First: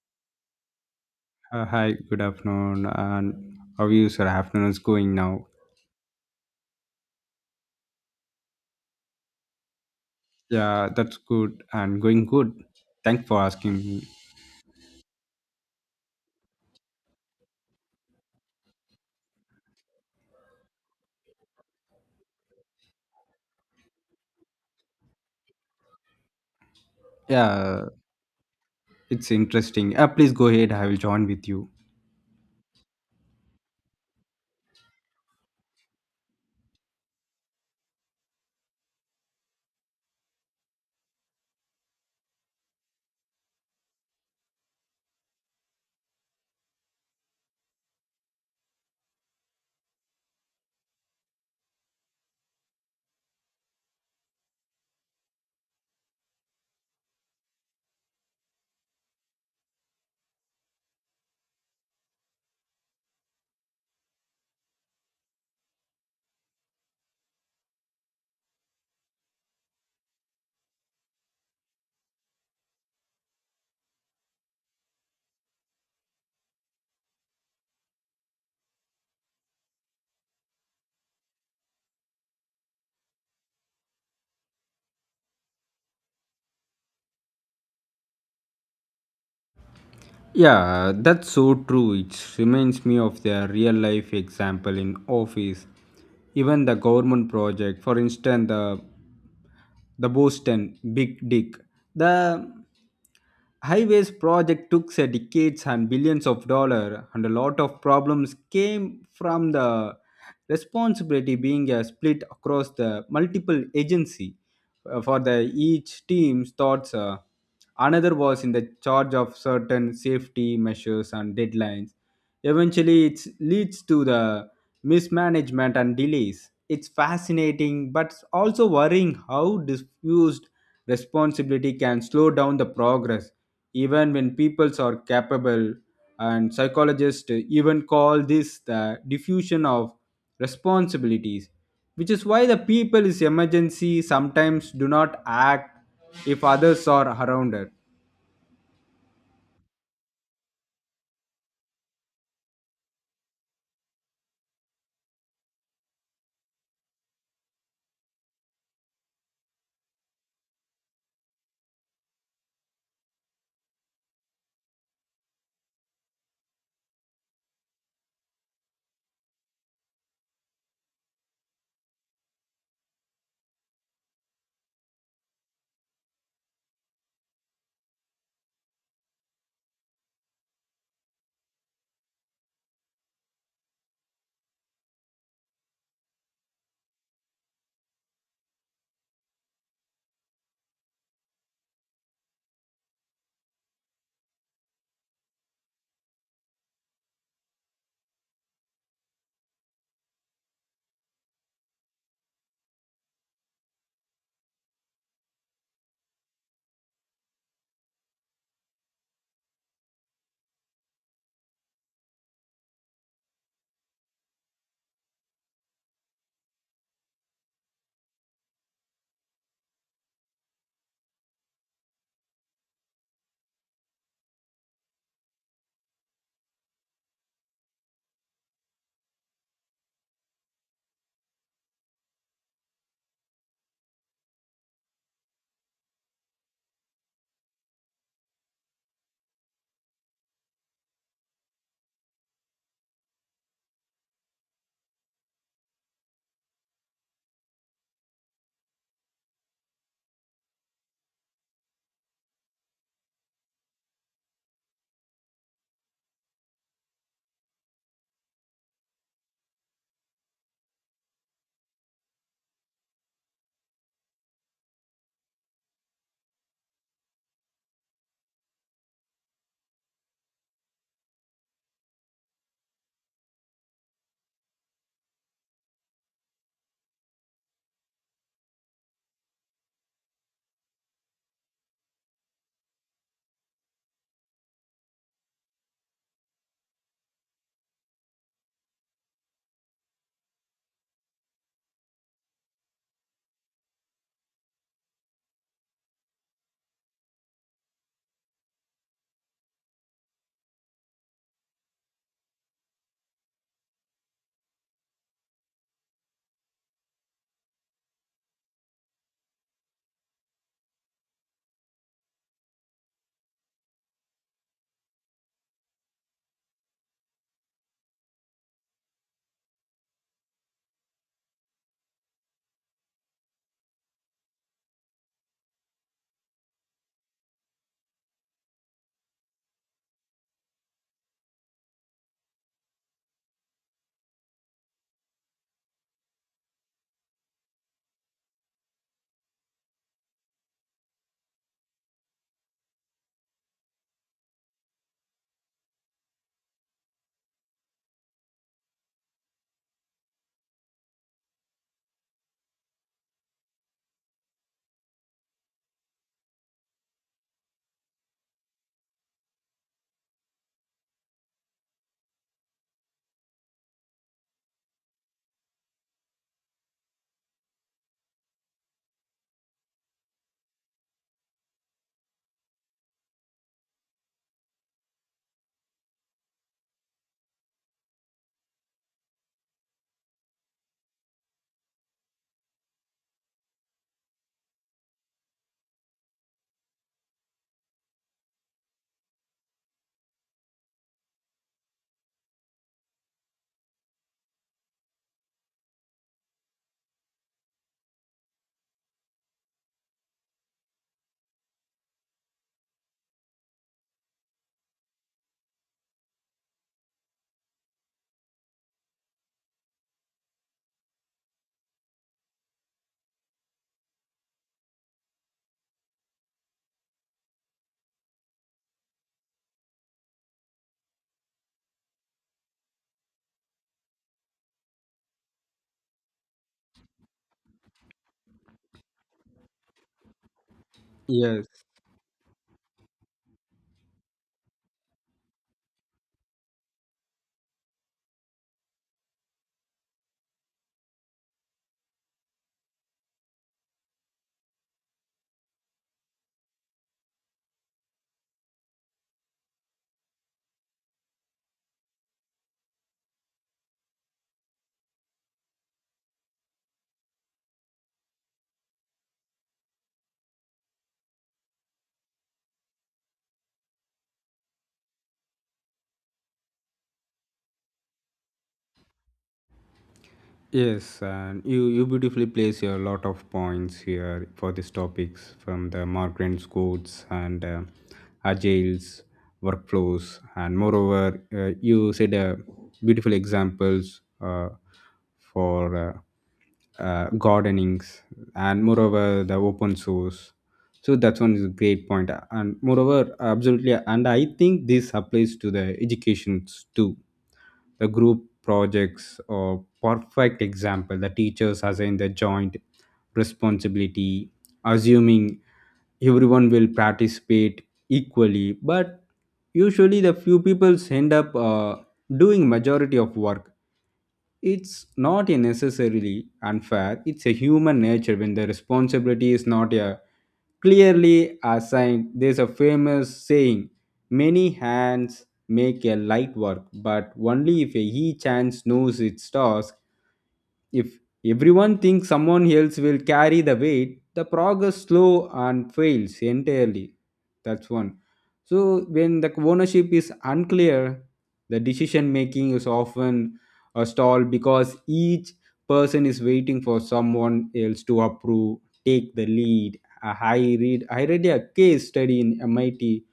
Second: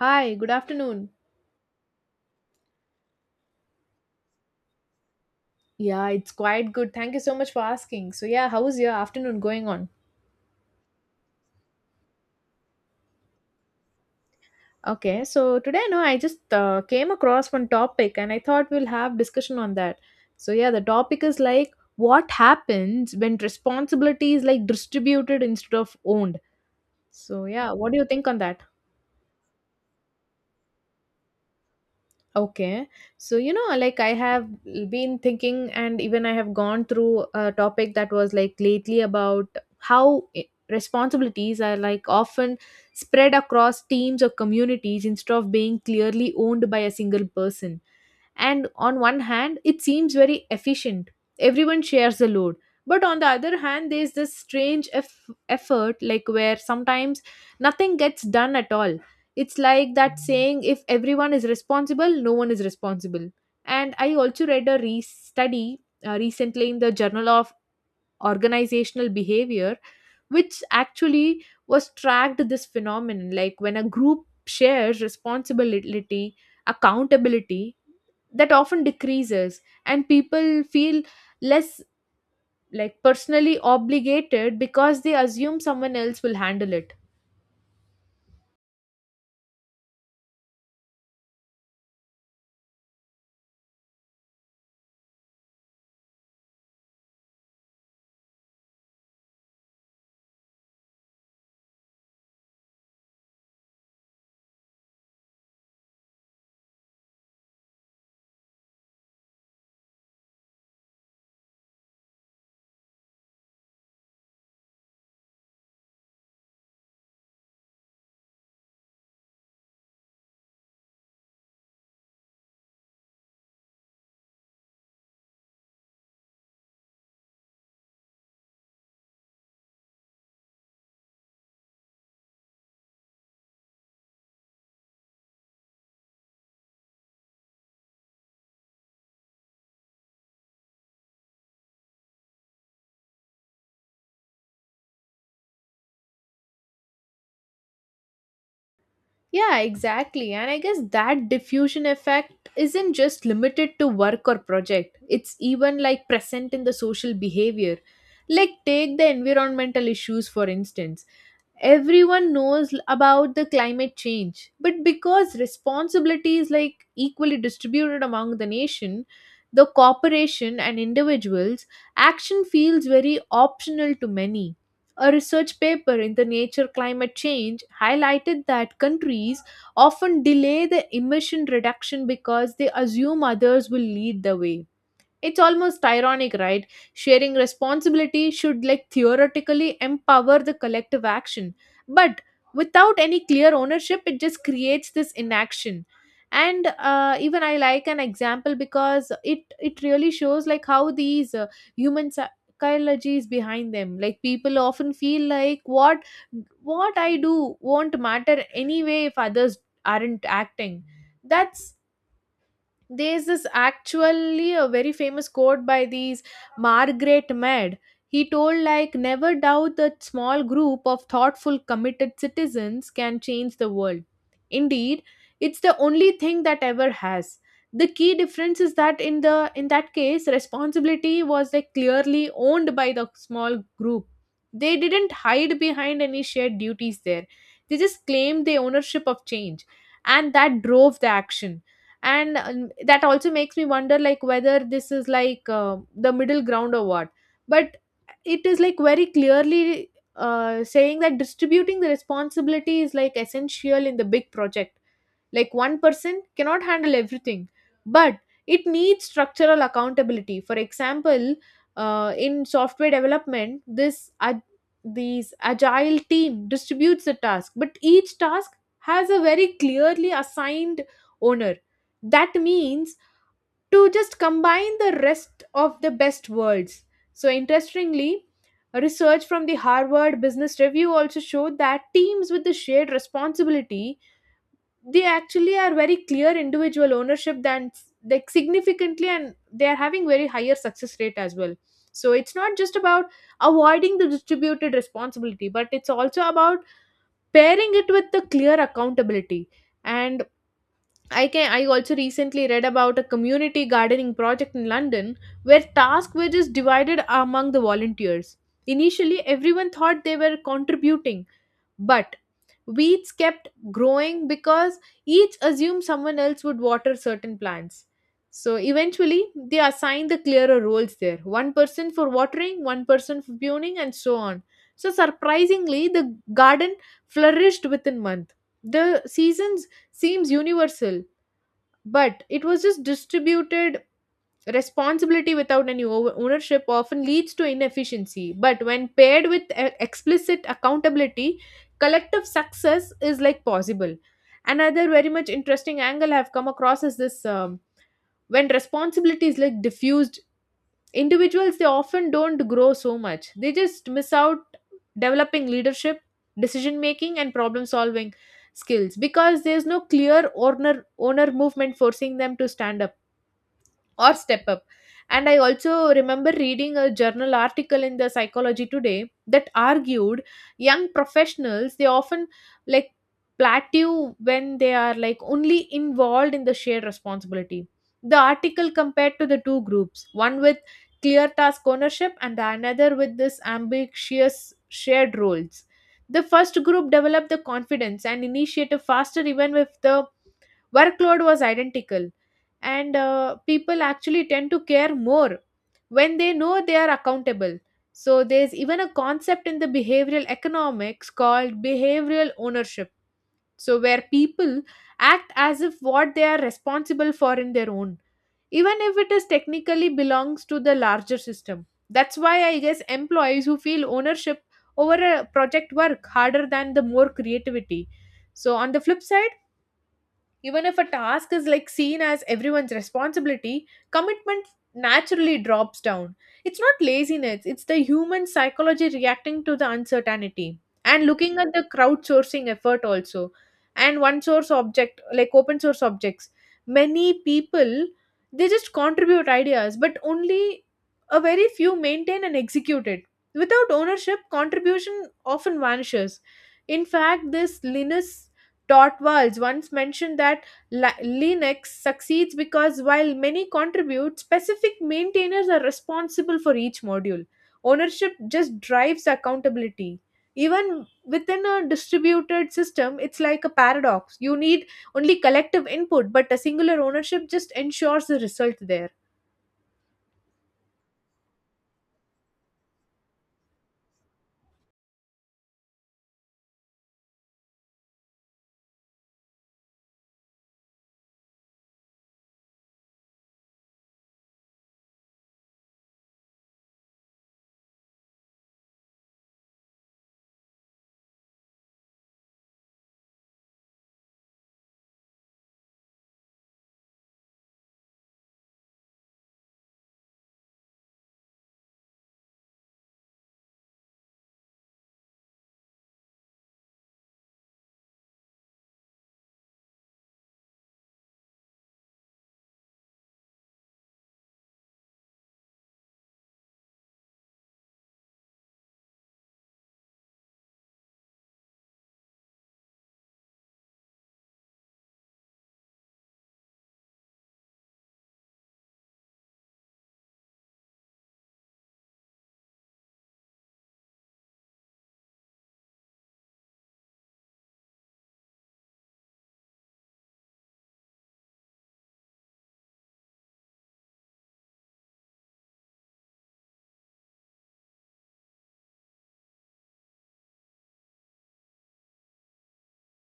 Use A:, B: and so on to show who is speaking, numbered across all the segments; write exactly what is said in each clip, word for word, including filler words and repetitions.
A: Hi, good afternoon.
B: Uh, hi, good afternoon. And how is your afternoon is going now?
A: Yeah, it's quite good. Thank you so much for asking. So, yeah, how is your afternoon going on?
B: Yeah, that's good and going good. Thanks for asking me.
A: Okay, so today, no, I just uh, came across one topic and I thought we'll have discussion on that. So, yeah, the topic is like what happens when responsibility is like distributed instead of owned. So, yeah,
B: Yeah,
A: what do you think on that?
B: it's interesting. Uh, please go ahead. I will join with you.
A: Okay. So, you know, like I have been thinking, and even I have gone through a topic that was like lately about how i- responsibilities are like often spread across teams or communities instead of being clearly owned by a single person. And on one hand it seems very efficient, everyone shares the load, but on the other hand there's this strange eff- effort like where sometimes nothing gets done at all. It's like that saying, if everyone is responsible, no one is responsible. And I also read a re- study uh, recently in the Journal of Organizational Behavior, which actually was tracked this phenomenon like when a group shares responsibility, accountability, that often decreases and people feel less like personally obligated because they assume someone else will handle it.
B: Yeah, that's so true. It reminds me of the real life example in office. Even the government project, for instance, the the Boston Big Dick. The Highways project took uh, decades and billions of dollars, and a lot of problems came from the responsibility being uh, split across the multiple agency. Uh, for the each team's thoughts, uh, another was in the charge of certain safety measures and deadlines. Eventually, it leads to the mismanagement and delays. It's fascinating, but also worrying how diffused responsibility can slow down the progress even when peoples are capable, and psychologists even call this the diffusion of responsibilities, which is why the people is emergency sometimes do not act if others are around it.
A: Yeah, exactly. And I guess that diffusion effect isn't just limited to work or project, it's even like present in the social behavior. Like, take the environmental issues for instance. Everyone knows about the climate change, but because responsibility is like equally distributed among the nation, the corporation and individuals, action feels very optional to many. A research paper in the Nature Climate Change highlighted that countries often delay the emission reduction because they assume others will lead the way. It's almost ironic, right? Sharing responsibility should like theoretically empower the collective action, but without any clear ownership, it just creates this inaction. And uh, even I like an example because it it really shows like how these uh, human psychology is behind them. Like people often feel like what what I do won't matter anyway if others aren't acting. That's there's this actually a very famous quote by these Margaret Mead. He told like, never doubt that small group of thoughtful committed citizens can change the world. Indeed, it's the only thing that ever has. The key difference is that in the in that case responsibility was like clearly owned by the small group. They didn't hide behind any shared duties there. They just claimed the ownership of change and that drove the action. And um, that also makes me wonder like whether this is like uh, the middle ground or what, but it is like very clearly uh, saying that distributing the responsibility is like essential in the big project, like one person cannot handle everything, but it needs structural accountability. For example, uh, in software development, this ag- these agile team distributes the task, but each task has a very clearly assigned owner. That means to just combine the rest of the best words. So interestingly, a research from the Harvard Business Review also showed that teams with the shared responsibility, they actually are very clear individual ownership than, like, significantly, and they are having very higher success rate as well. So it's not just about avoiding the distributed responsibility, but it's also about pairing it with the clear accountability. And i can i also recently read about a community gardening project in London where task were just divided among the volunteers. Initially everyone thought they were contributing, but weeds kept growing because each assumed someone else would water certain plants. So eventually, they assigned the clearer roles there, one person for watering, one person for pruning, and so on. So surprisingly, the garden flourished within month. The seasons seems universal, but it was just distributed. Responsibility without any over- ownership often leads to inefficiency, but when paired with e- explicit accountability, collective success is like possible. Another very much interesting angle I've come across is this um, when responsibility is like diffused, individuals, they often don't grow so much. They just miss out developing leadership, decision making, and problem solving skills because there's no clear owner owner movement forcing them to stand up or step up. And I also remember reading a journal article in the Psychology Today that argued young professionals they often like plateau when they are like only involved in the shared responsibility. The article compared to the two groups, one with clear task ownership and the another with this ambitious shared roles. The first group developed the confidence and initiative faster even if the workload was identical. And uh, people actually tend to care more when they know they are accountable. So there's even a concept in the behavioral economics called behavioral ownership, so where people act as if what they are responsible for in their own, even if it is technically belongs to the larger system. That's why I guess employees who feel ownership over a project work harder than the more creativity. So on the flip side, even if a task is like seen as everyone's responsibility, commitment naturally drops down. It's not laziness, it's the human psychology reacting to the uncertainty. And looking
B: Yes.
A: at the crowdsourcing effort also. And one source object, like open source objects, many people they just contribute ideas, but only a very few maintain and execute it. Without ownership, contribution often vanishes. In fact, this Linus Torvalds once mentioned that Li- Linux succeeds because while many contribute, specific maintainers are responsible for each module. Ownership just drives accountability. Even within a distributed system, it's like a paradox. You need only collective input, but a singular ownership just ensures the result there.
B: Yes, and you, you beautifully place a lot of points here for these topics, from the migrant codes and uh, agiles workflows. And moreover, uh, you said uh, beautiful examples uh, for uh, uh, gardenings, and moreover the open source. So that's one is a great point. Uh, and moreover, absolutely, and I think this applies to the educations too. The group projects or perfect example, the teachers assign the joint responsibility assuming everyone will participate equally, but usually the few people end up uh, doing majority of work. It's not a necessarily unfair, it's a human nature when the responsibility is not a clearly assigned. There's a famous saying, many hands make a light work, but only if a each hand knows its task. If everyone thinks someone else will carry the weight, the progress slow and fails entirely. That's one. So when the ownership is unclear, the decision making is often a stall because each person is waiting for someone else to approve, take the lead. Uh, I read I read a case study in M I T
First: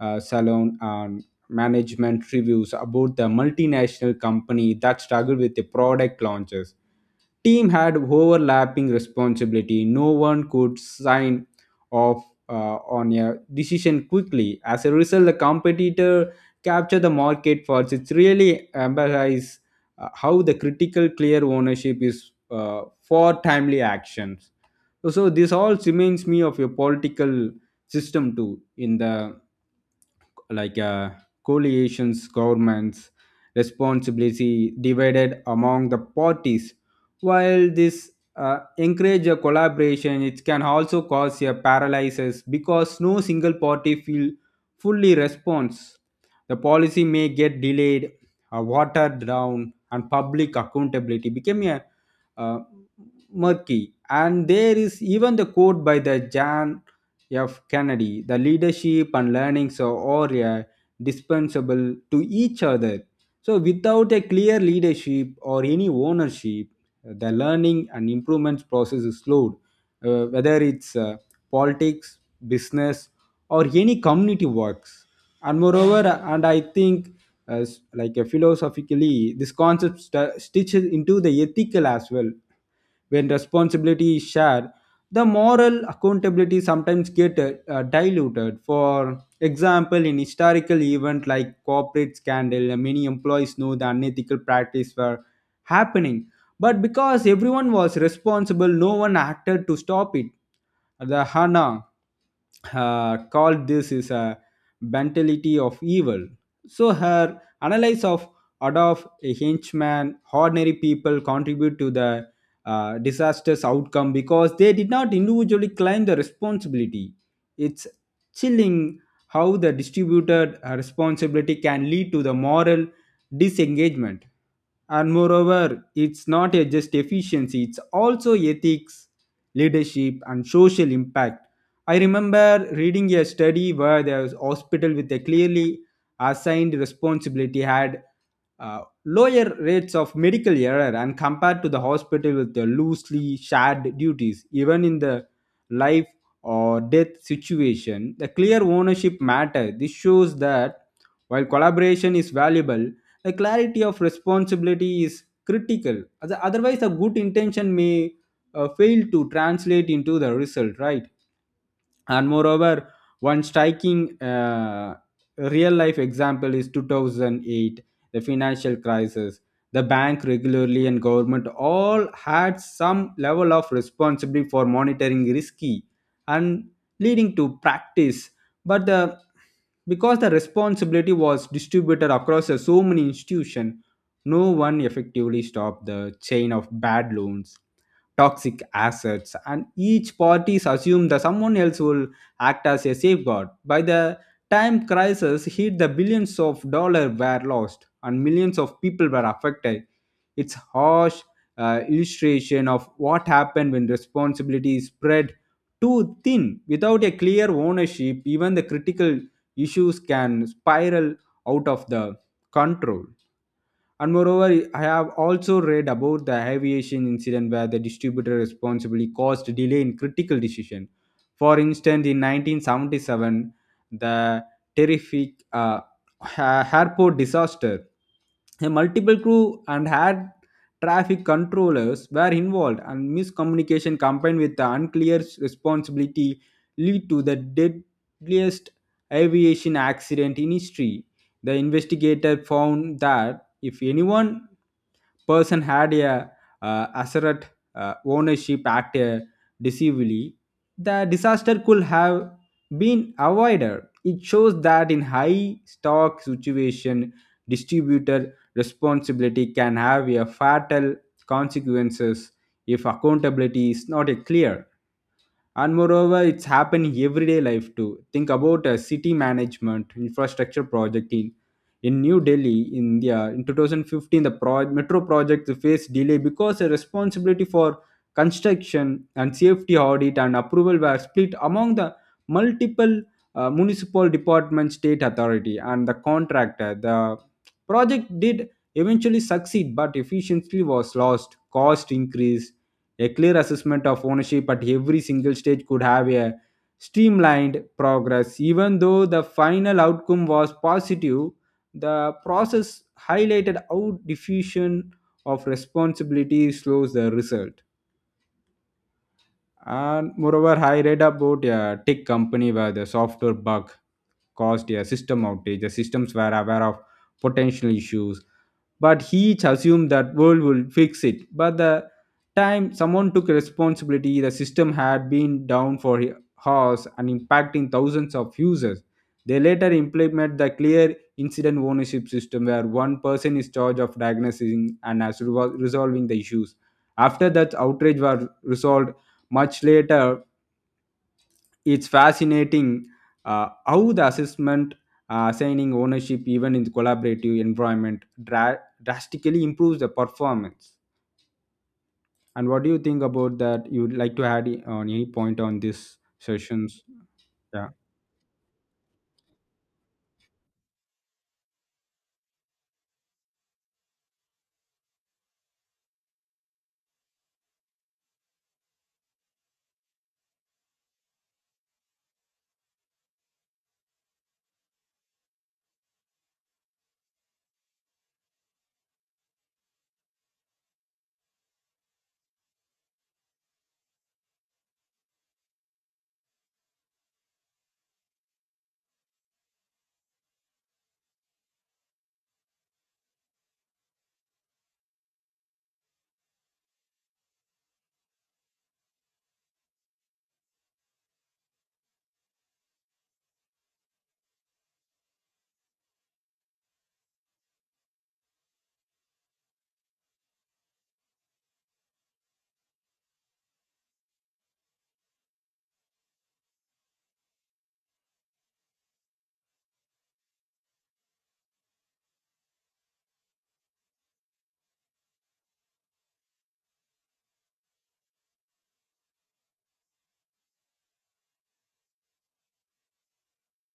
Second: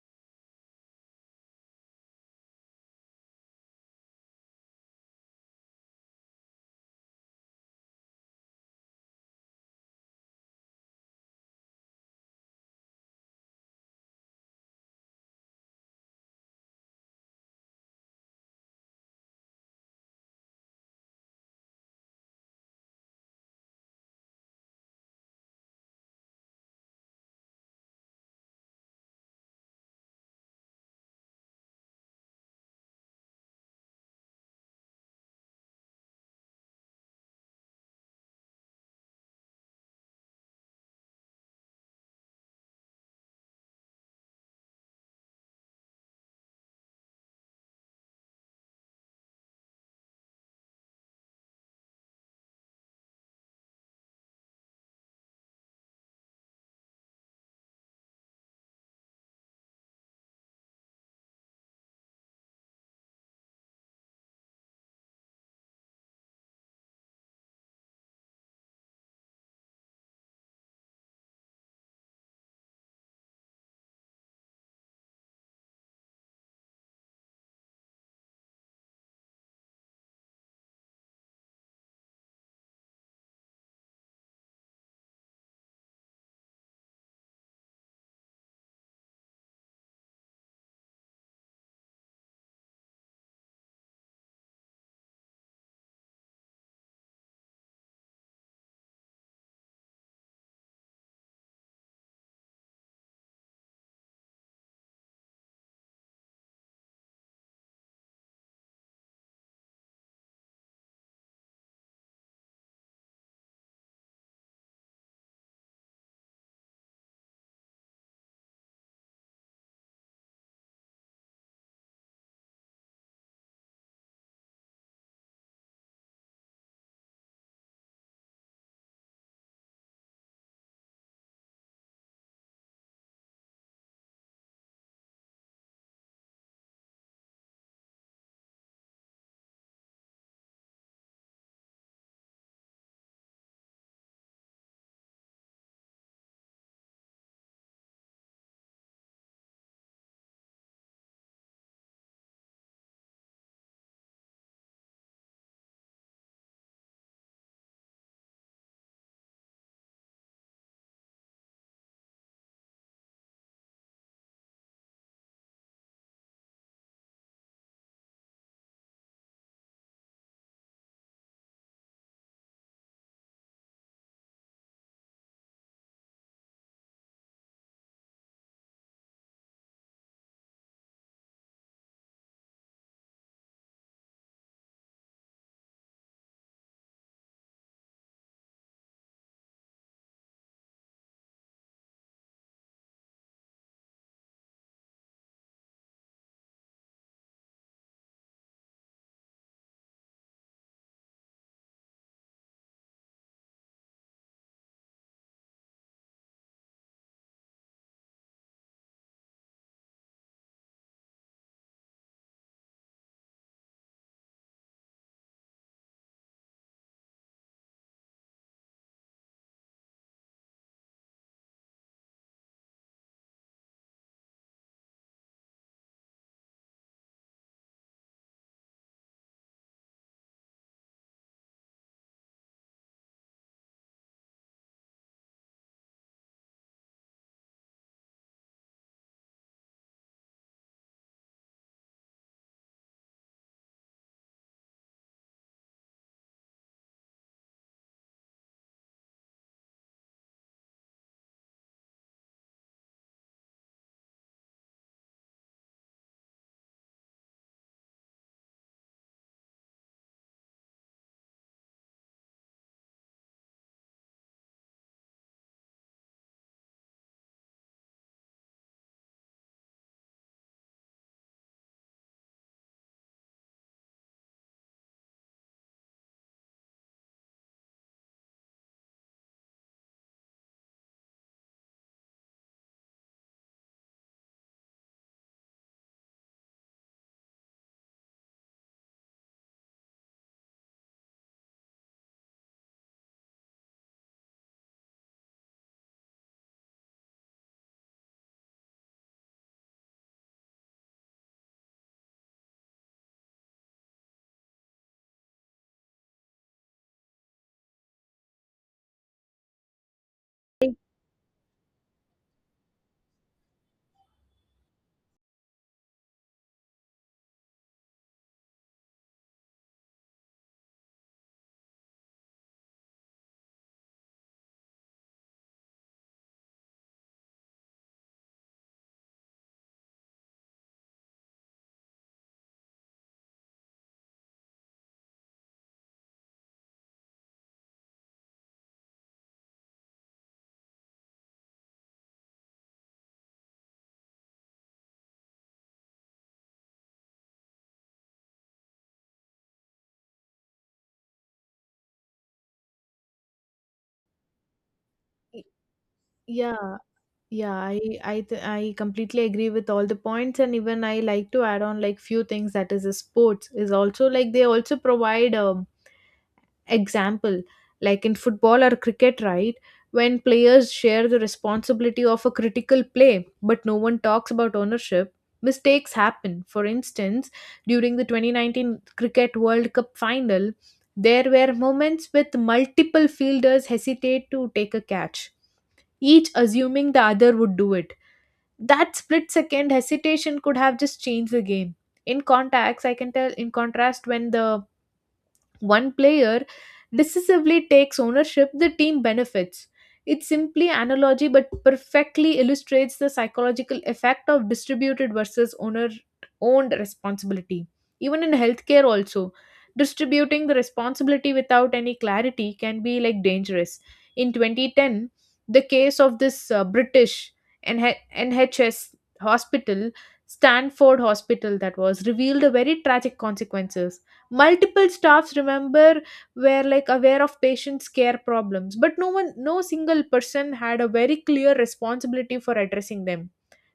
B: uh, Salon and management reviews about the multinational company that struggled with the product launches. Team had overlapping responsibility. No one could sign off uh, on a decision quickly. As a result, the competitor captured the market first. It's really emphasized uh, how the critical clear ownership is uh, for timely actions. So, so this all reminds me of a political system too, in the like uh, coalitions, governments, responsibility divided among the parties. While this uh, encourage a collaboration, it can also cause a paralysis because no single party feel fully response. The policy may get delayed, uh, watered down, and public accountability became a uh, murky. And there is even the quote by the Jan F. Kennedy, the leadership and learnings are uh, dispensable to each other. So, without a clear leadership or any ownership, the learning and improvement process is slowed, uh, whether it's uh, politics, business, or any community works. And moreover, and I think uh, s- like uh, philosophically, this concept st- stitches into the ethical as well. When responsibility is shared, the moral accountability sometimes get uh, uh, diluted. For example, in historical event like corporate scandal, uh, many employees know the unethical practice were happening, but because everyone was responsible, no one acted to stop it. The Hana uh, called this is a mentality of evil. So her analysis of Adolf, a henchman, ordinary people contribute to the uh, disastrous outcome because they did not individually claim the responsibility. It's chilling how the distributed uh, responsibility can lead to the moral disengagement. And moreover, it's not a just efficiency, it's also ethics, leadership, and social impact. I remember reading a study where the hospital with a clearly assigned responsibility had uh, lower rates of medical error and compared to the hospital with the loosely shared duties. Even in the life or death situation, the clear ownership matter. This shows that while collaboration is valuable, the clarity of responsibility is critical. Other- otherwise, a good intention may uh, fail to translate into the result, right? And moreover, one striking uh, real life example is two thousand eight, the financial crisis. The bank regularly and government all had some level of responsibility for monitoring risky and leading to practice, but the because the responsibility was distributed across the so many institutions, no one effectively stopped the chain of bad loans, toxic assets, and each parties assume that someone else will act as a safeguard. By the time crisis hit, the billions of dollars were lost and millions of people were affected. It's harsh uh, illustration of what happened when responsibility is spread too thin. Without a clear ownership, even the critical issues can spiral out of the control. And moreover, I have also read about the aviation incident where the distributor responsibly caused delay in critical decision. For instance, in nineteen seventy-seven, the terrific uh, ha- airport disaster, a multiple crew and air traffic controllers were involved, and miscommunication combined with the unclear responsibility lead to the deadliest aviation accident in history. The investigator found that if anyone person had a uh, asset uh, ownership act uh, deceivably, the disaster could have been avoided. It shows that in high stock situation, distributor responsibility can have a fatal consequences if accountability is not uh, clear. And moreover, it's happened in everyday life too. Think about uh, city management infrastructure project in in new delhi india in twenty fifteen. The pro- metro project faced delay because the responsibility for construction and safety audit and approval were split among the multiple uh, municipal department, state authority, and the contractor. The project did eventually succeed, but efficiency was lost, cost increased. A clear assessment of ownership at every single stage could have a streamlined progress. Even though the final outcome was positive, the process highlighted how diffusion of responsibility slows the result. And moreover,
A: I-
B: I read about a tech company where the software bug caused a system outage. The systems were aware of potential issues, but he each assumed that world will fix it. But the time someone took responsibility, the system had been down for hours and impacting thousands of users. They later implement the clear incident ownership system where one person is charged of diagnosing and as resol- resolving the issues. After that, outrage were resolved much later. It's fascinating uh, how the assessment uh, assigning ownership even in the collaborative environment dra- drastically improves the performance. And what do you think about that? You'd like to add i- on any point on this
A: Yeah.
B: sessions?
A: Yeah,
B: Yeah.
A: I I th- I completely agree with all the points, and even I like to add on like few things, that is, uh, sports is also like they also provide um example, like in football or cricket, right? When players share the responsibility of a critical play, but no one talks about ownership, mistakes happen. For instance, during the twenty nineteen Cricket World Cup final, there were moments with multiple fielders hesitate to take a catch, each assuming the other would do it. That split second hesitation could have just changed the game. In contacts i can tell in contrast, when the one player decisively takes ownership, the team benefits. It's simply analogy but perfectly illustrates the psychological effect of distributed versus owner owned responsibility. Even in healthcare also, distributing the responsibility without any clarity can be like dangerous. In twenty ten, the case of this uh, British N H- N H S hospital, Stanford Hospital, that was revealed a very tragic consequences. Multiple staffs remember were like aware of patients care problems, but no one no single person had a very clear responsibility for addressing them.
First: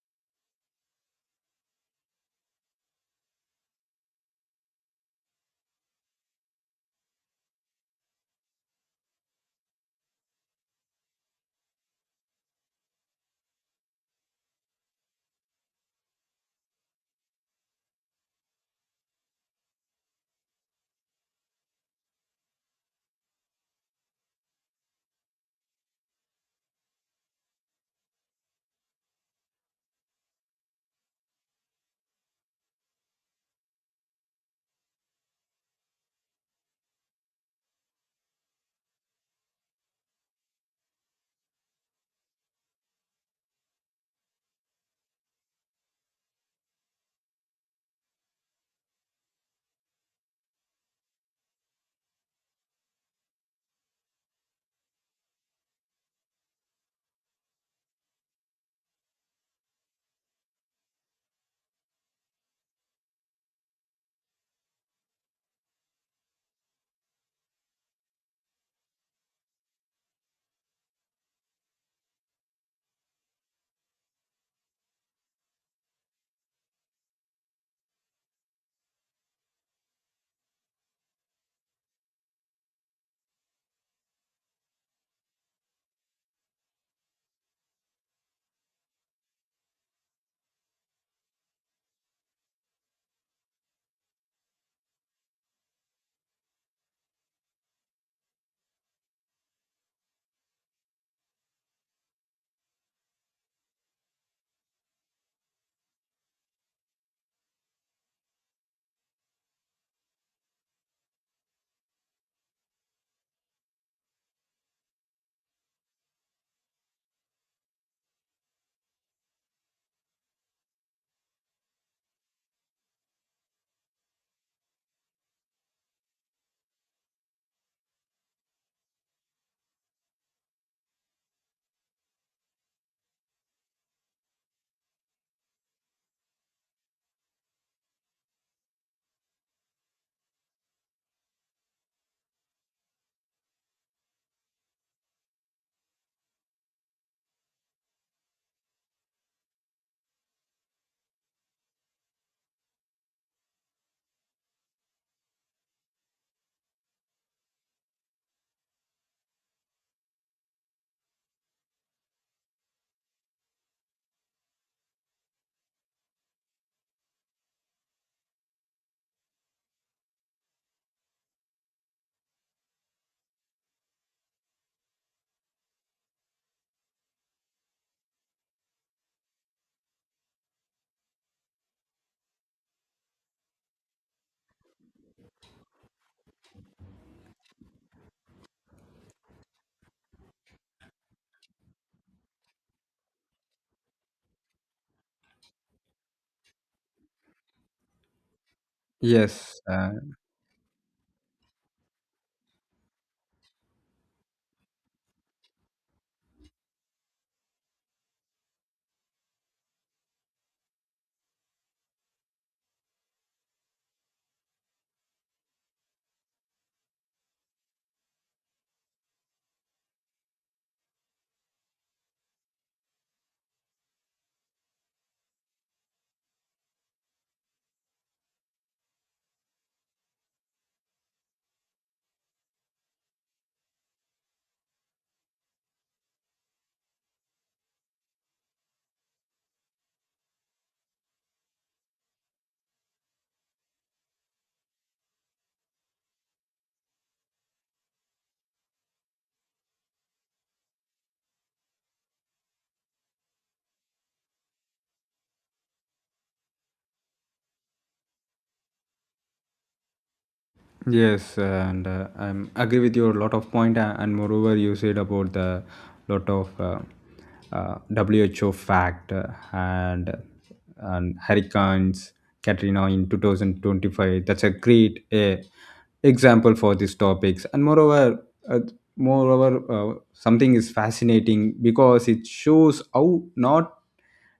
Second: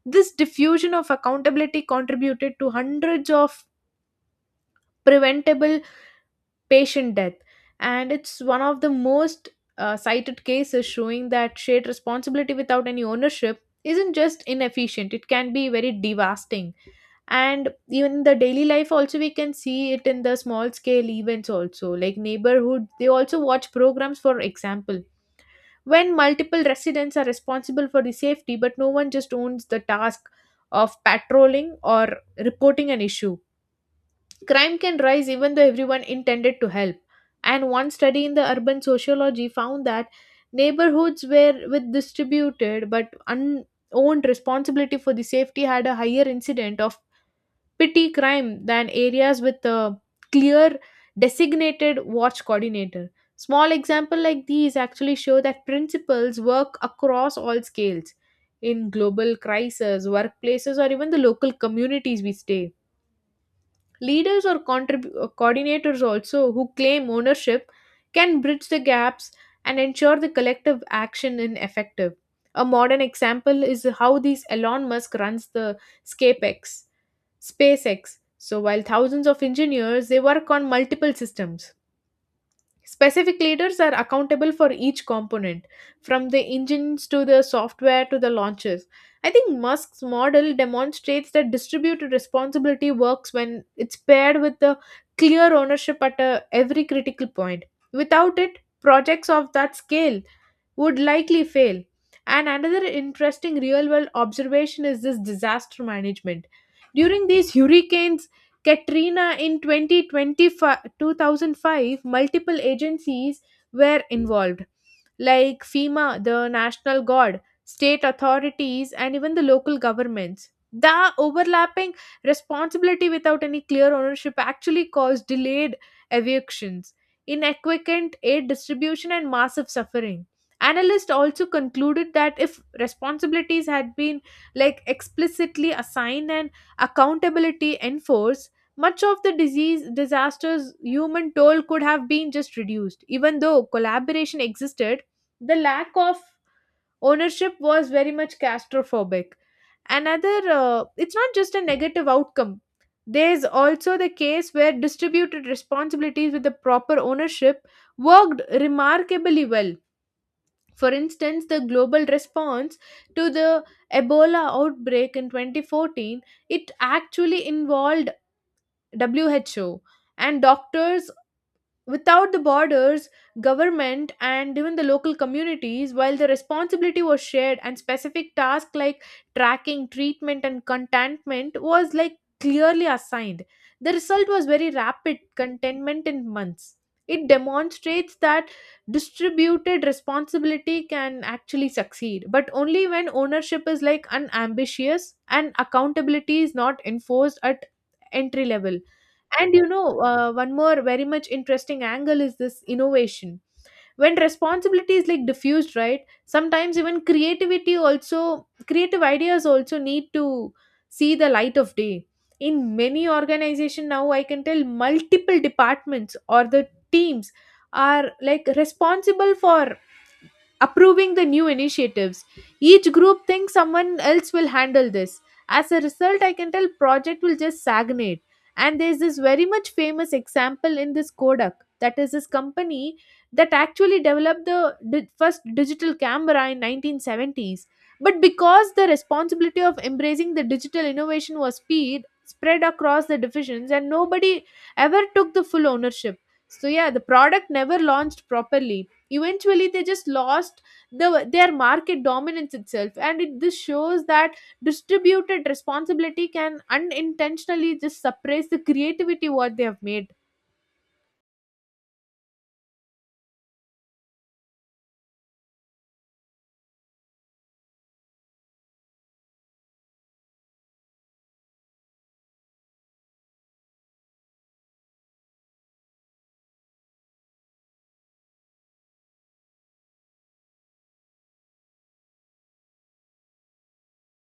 A: This diffusion of accountability contributed to hundreds of preventable patient death. And it's one of the most uh, cited cases showing that shared responsibility without any ownership isn't just inefficient, it can be very devastating. And even in the daily life, also, we can see it in the small scale events, also like neighborhood, they also watch programs, for example. When multiple residents are responsible for the safety, but no one just owns the task of patrolling or reporting an issue, crime can rise even though everyone intended to help. And one study in the urban sociology found that neighborhoods where with distributed but unowned responsibility for the safety had a higher incident of petty crime than areas with a clear designated watch coordinator. Small example like these actually show that principles work across all scales in global crises, workplaces, or even the local communities we stay. Leaders or contrib- uh, coordinators, also, who claim ownership, can bridge the gaps and ensure the collective action is effective. A modern example is how these Elon Musk runs the ScapeX, SpaceX. So while thousands of engineers, they work on multiple systems. Specific leaders are accountable for each component, from the engines to the software to the launches. I think Musk's model demonstrates that distributed responsibility works when it's paired with the clear ownership at a, every critical point. Without it, projects of that scale would likely fail. And another interesting real world observation is this disaster management. During these hurricanes, Katrina in twenty twenty-five, two thousand five, multiple agencies were involved, like FEMA, the National Guard, state authorities, and even the local governments. The overlapping responsibility without any clear ownership actually caused delayed evictions, inadequate aid distribution, and massive suffering. Analysts also concluded that if responsibilities had been like explicitly assigned and accountability enforced, much of the disease disasters human toll could have been just reduced. Even though collaboration existed, the lack of ownership was very much catastrophic. Another, uh, it's not just a negative outcome. There's also the case where distributed responsibilities with the proper ownership worked remarkably well, for instance, the global response to the Ebola outbreak in twenty fourteen. It actually involved W H O and doctors without the borders, government, and even the local communities. While the responsibility was shared and specific tasks like tracking, treatment, and contentment was like clearly assigned, the result was very rapid contentment in months. It demonstrates that distributed responsibility can actually succeed, but only when ownership is like unambitious and accountability is not enforced at entry level. And
B: Yes.
A: you
B: Uh,
A: know, uh, one more very much interesting angle is this innovation. When responsibility is like diffused, right? Sometimes even creativity also, creative ideas also need to see the light of day. In many organization now, I can tell multiple departments or the teams are like responsible for approving the new initiatives. Each group thinks someone else will handle this. As a result, I can tell project will just stagnate. And there's this very much famous example in this Kodak, that is this company that actually developed the di- first digital camera in nineteen seventies. But because the responsibility of embracing the digital innovation was speed spread across the divisions and nobody ever took the full ownership. So yeah, the product never launched properly, eventually they just lost the their market dominance itself. And it this shows that distributed responsibility can unintentionally just suppress the creativity what they have made.
B: Yes, and uh, I'm agree with your lot of point, a- and moreover, you said about the lot of uh, uh, W H O fact uh, and and hurricanes Katrina in two thousand twenty-five. That's a great uh, example for these topics, and moreover, uh, moreover, uh, something is fascinating because it shows how not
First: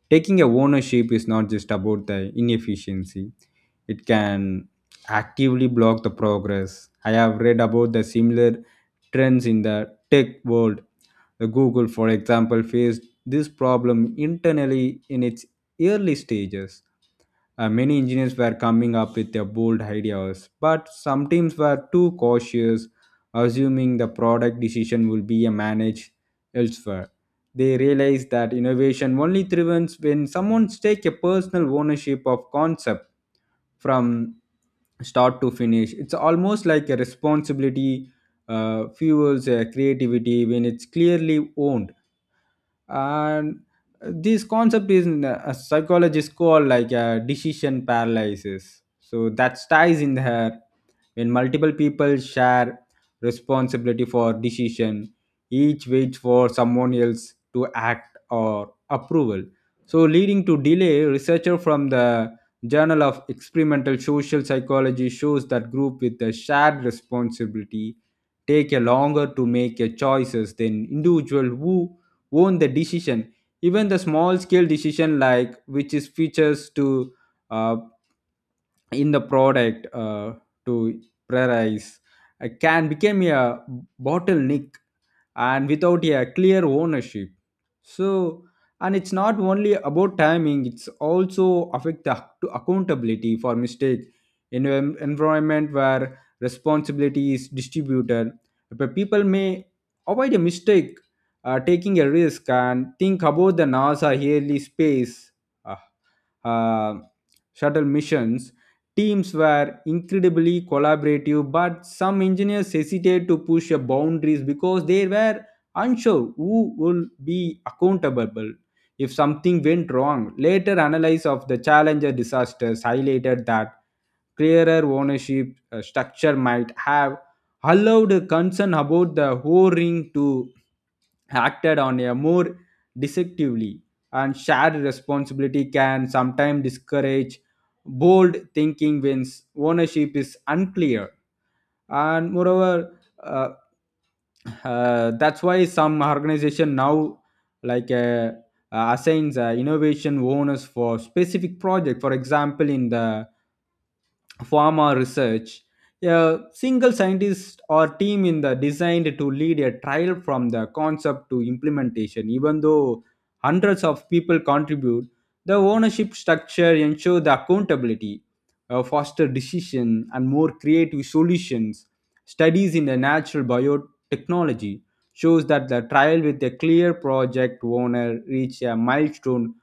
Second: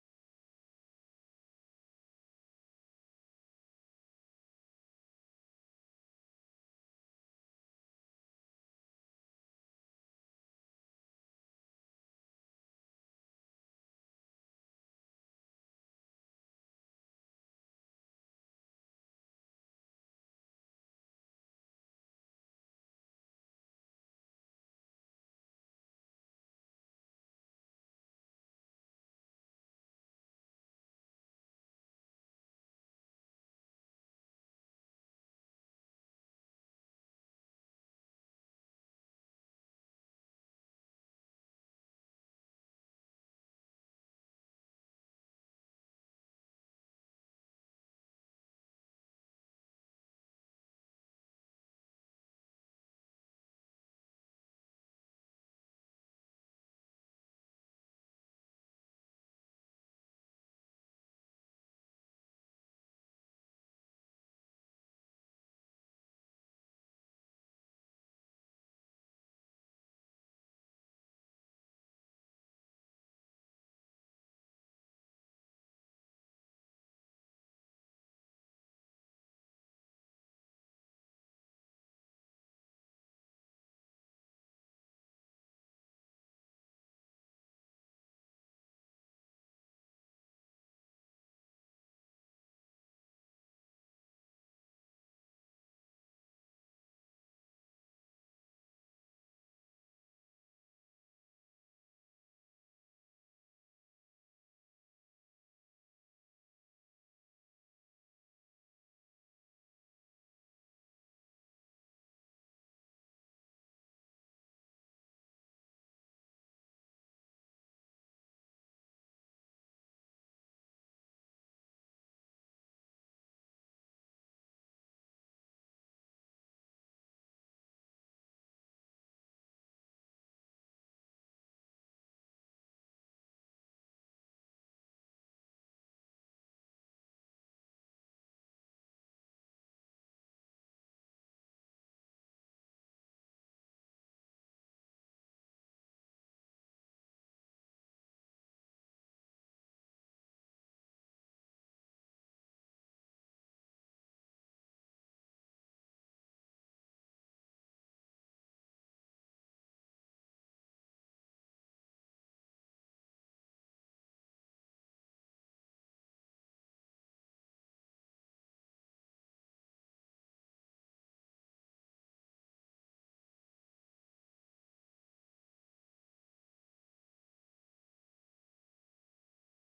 B: taking a ownership is not just about the inefficiency; it can actively block the progress. I have read about the similar trends in the tech world. The Google, for example, faced this problem internally in its early stages. Uh, many engineers were coming up with their bold ideas, but some teams were too cautious, assuming the product decision will be uh, managed elsewhere. They realized that innovation only thrives when someone takes a personal ownership of concept from start to finish. It's almost like a responsibility uh, fuels uh, creativity when it's clearly owned. And uh, this concept is a psychologist called like a decision paralysis, so that ties in her. When multiple people share responsibility for decision, each waits for someone else to act or approval, so leading to delay. Researcher from the journal of experimental social psychology shows that group with a shared responsibility take a longer to make a choices than individual who own the decision. Even the small scale decision, like which is features to uh, in the product uh, to prioritize, uh, can become a bottleneck, and without a clear ownership. So, and it's not only about timing, it's also affect the ac- accountability for mistake. In an environment where responsibility is distributed, but people may avoid a mistake, uh, taking a risk. And think about the nasa yearly space uh, uh, shuttle missions, teams were incredibly collaborative, but some engineers hesitated to push the boundaries because they were unsure who would be accountable if something went wrong. Later analysis of the Challenger disasters highlighted that clearer ownership uh, structure might have allowed a concern about the whole ring to acted on a more deceptively. And shared responsibility can sometimes discourage bold thinking when ownership is unclear. And moreover, uh, uh, that's why some organization now like uh, uh, assigns uh, innovation owners for specific project. For example, in the pharma research, a single scientist or team in the designed to lead a trial from the concept to implementation. Even though hundreds of people contribute, the ownership structure ensure the accountability, uh, faster decision and more creative solutions. Studies in the natural biotechnology shows that the trial with a clear project owner reach a milestone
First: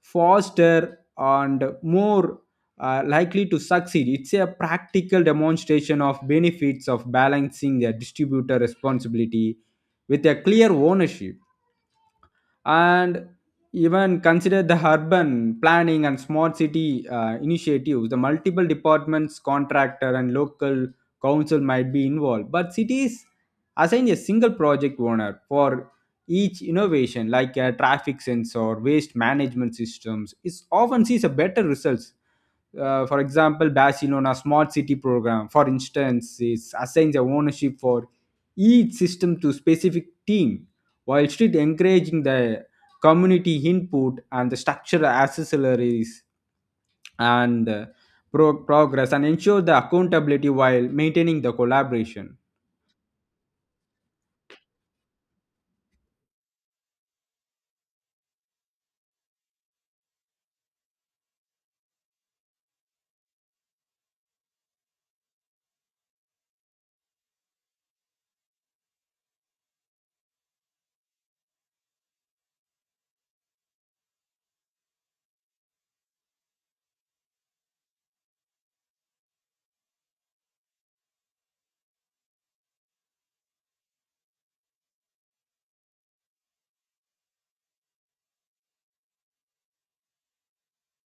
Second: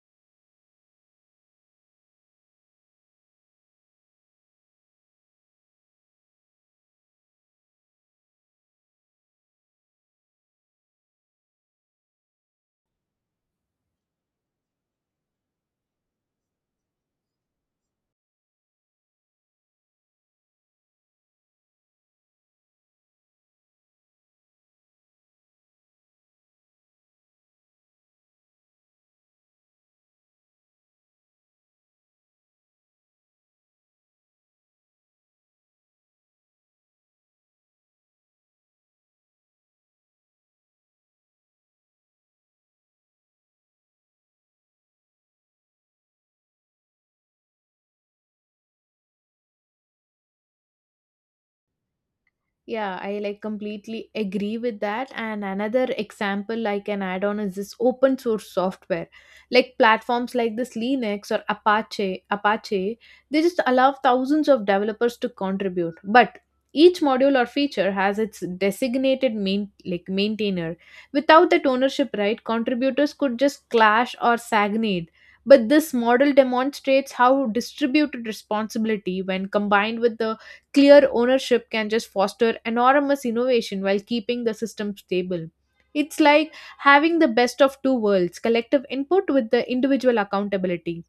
B: faster and more uh, likely to succeed. It's a practical demonstration of benefits of balancing their distributor responsibility with a clear ownership. And even consider the urban planning and smart city uh, initiatives. The multiple departments, contractor, and local council might be involved, but cities assign a single project owner for each innovation like a traffic sensor, waste management systems is often sees a better results. Uh, for example, Barcelona smart city program, for instance, is assigns the ownership for each system to specific team, while still encouraging the community input and the structural accessories and uh, pro- progress and ensure the accountability while maintaining the collaboration.
A: Yeah, I like completely agree with that. And another example I can add on is this open source software. Like platforms like this Linux or Apache, Apache, they just allow thousands of developers to contribute. But each module or feature has its designated main like maintainer. Without that ownership right, contributors could just clash or stagnate. But this model demonstrates how distributed responsibility, when combined with the clear ownership, can just foster enormous innovation while keeping the system stable. It's like having the best of two worlds, collective input with the individual accountability.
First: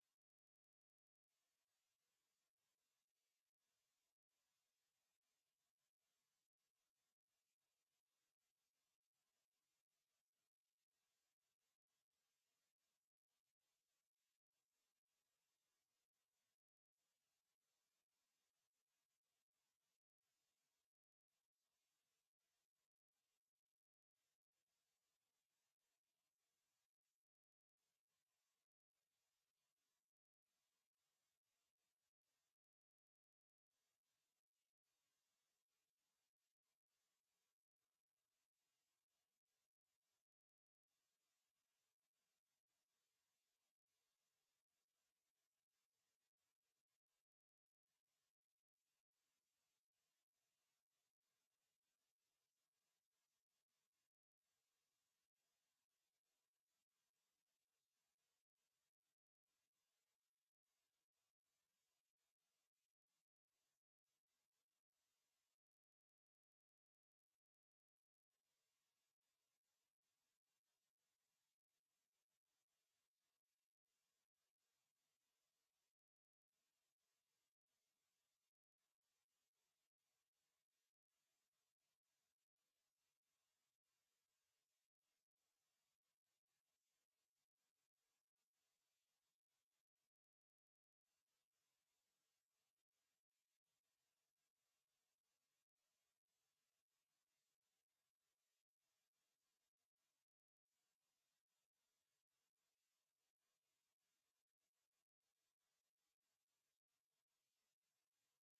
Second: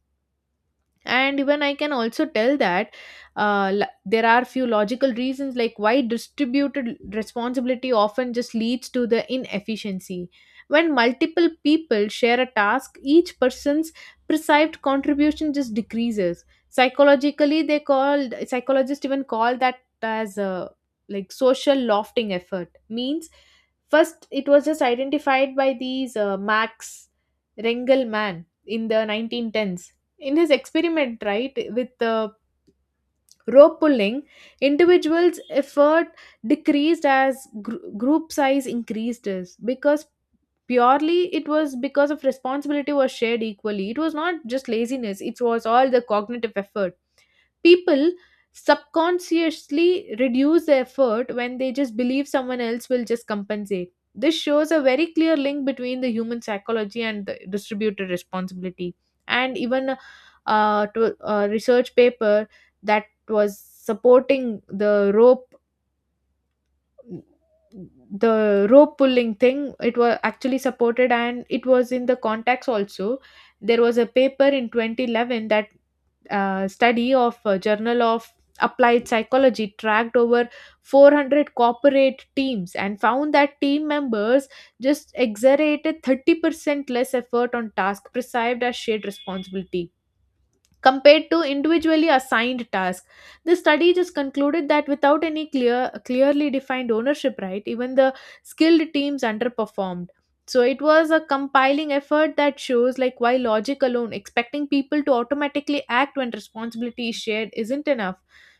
A: And even I can also tell that uh, l- there are few logical reasons like why distributed responsibility often just leads to the inefficiency. When multiple people share a task, each person's perceived contribution just decreases. Psychologically, they called, psychologists even call that as a like social lofting effort means. First, it was just identified by these uh, Max Rengelman in the nineteen tens. In his experiment, right, with the rope pulling, individuals effort decreased as gr- group size increased. Is because purely it was because of responsibility was shared equally. It was not just laziness, it was all the cognitive effort. People subconsciously reduce the effort when they just believe someone else will just compensate. This shows a very clear link between the human psychology and the distributed responsibility. And even uh, to a research paper that was supporting the rope, the rope pulling thing, it was actually supported, and it was in the context also. There was a paper in twenty eleven that, uh, study of uh, Journal of Applied Psychology, tracked over four hundred corporate teams and found that team members just exerted thirty percent less effort on tasks perceived as shared responsibility compared to individually assigned tasks. The study just concluded that without any clear, clearly defined ownership right, even the skilled teams underperformed. So it was a compiling effort that shows like why logic alone, expecting people to automatically act when responsibility is shared, isn't enough.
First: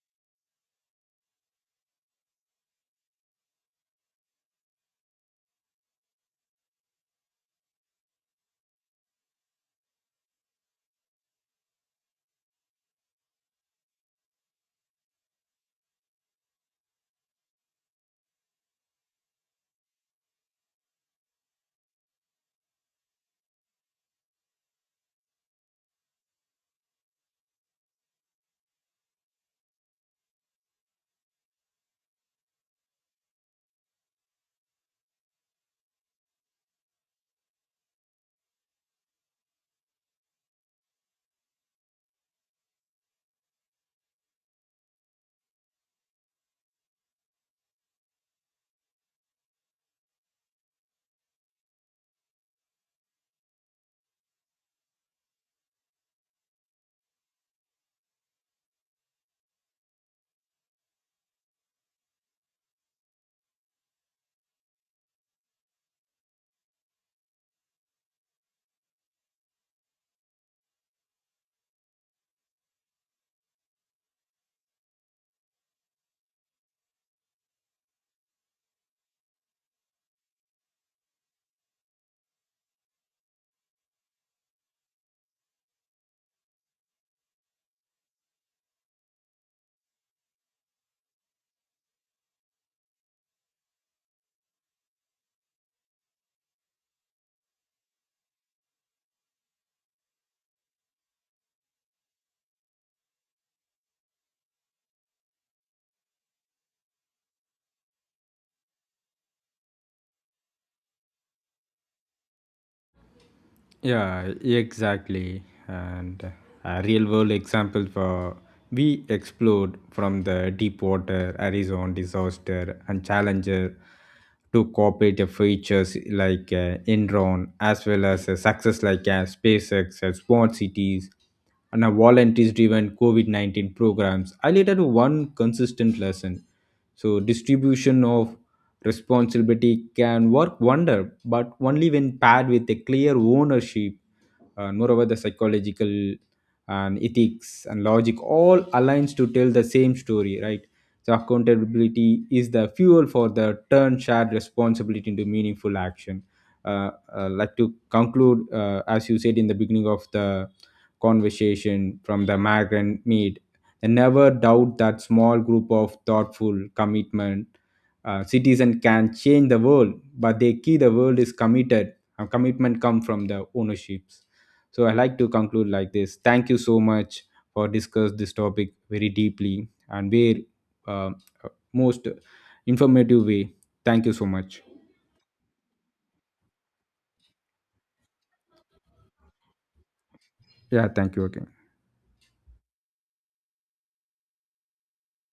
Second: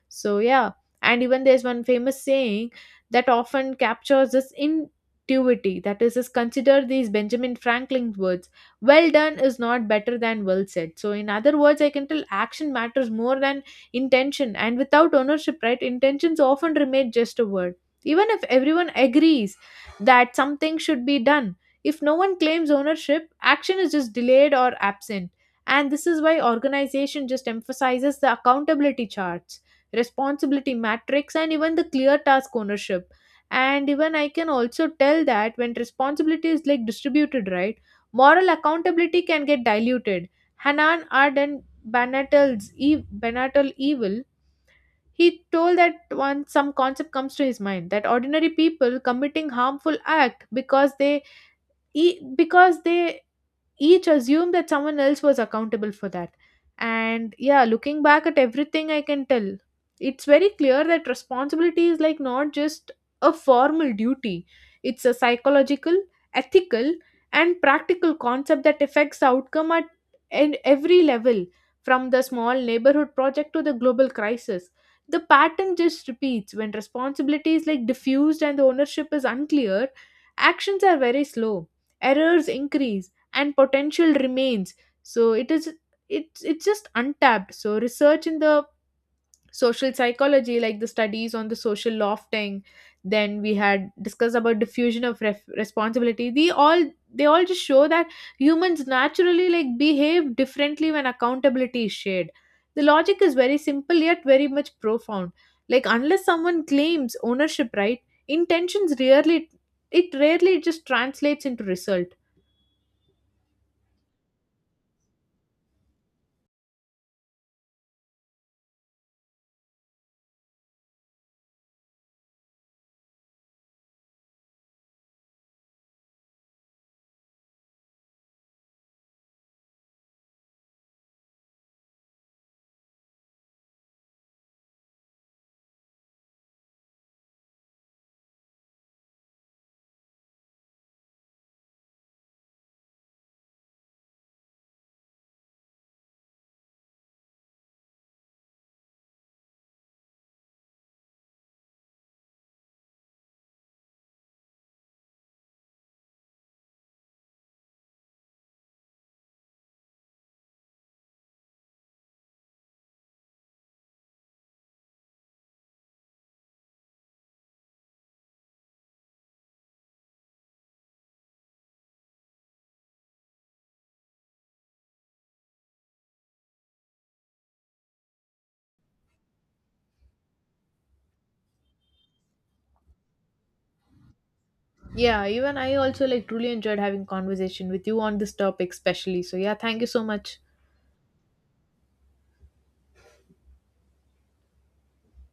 A: So yeah, and even there's one famous saying that often captures this intuity. That is, is consider these Benjamin Franklin words, well done is not better than well said. So, in other words, I can tell action matters more than intention. And without ownership, right, intentions often remain just a word. Even if everyone agrees that something should be done, if no one claims ownership, action is just delayed or absent. And this is why organization just emphasizes the accountability charts, responsibility matrix, and even the clear task ownership. And even I can also tell that when responsibility is like distributed, right? Moral accountability can get diluted. Hanan Arden Banatel's e- Banatel evil, he told that once some concept comes to his mind that ordinary people committing harmful act because they e- because they each assumed that someone else was accountable for that. And yeah, looking back at everything, I can tell it's very clear that responsibility is like not just a formal duty, it's a psychological, ethical, and practical concept that affects the outcome at and every level, from the small neighborhood project to the global crisis. The pattern just repeats when responsibility is like diffused and the ownership is unclear, actions are very slow, errors increase, and potential remains. So it is, it's it's just untapped. So research in the social psychology, like the studies on the social lofting, then we had discussed about diffusion of ref- responsibility, they all they all just show that humans naturally like behave differently when accountability is shared. The logic is very simple yet very much profound. Like unless someone claims ownership right, intentions rarely, it rarely just translates into result.
B: Yeah, exactly. And a real world example for we explored from the Deepwater, Arizona disaster, and Challenger to cooperative features like uh, Enron, as well as a success like uh, SpaceX, uh, Smart Cities, and a volunteers driven COVID nineteen programs highlighted one consistent lesson. So, distribution of responsibility can work wonder, but only when paired with a clear ownership. And moreover, the psychological and ethics and logic all aligns to tell the same story, right? So, accountability is the fuel for the turn shared responsibility into meaningful action. Uh, uh, like to conclude, uh, as you said in the beginning of the conversation from the migrant maid. I never doubt that small group of thoughtful, commitment uh, citizen can change the world, but the key the world is committed. And commitment come from the ownerships. So I like to conclude like this. Thank you so much for discuss this topic very deeply and very uh, most informative way. Thank you so much.
A: Yeah, even I also like truly enjoyed having conversation with you on this topic especially. So yeah, thank you so much.
B: Yeah, thank you again.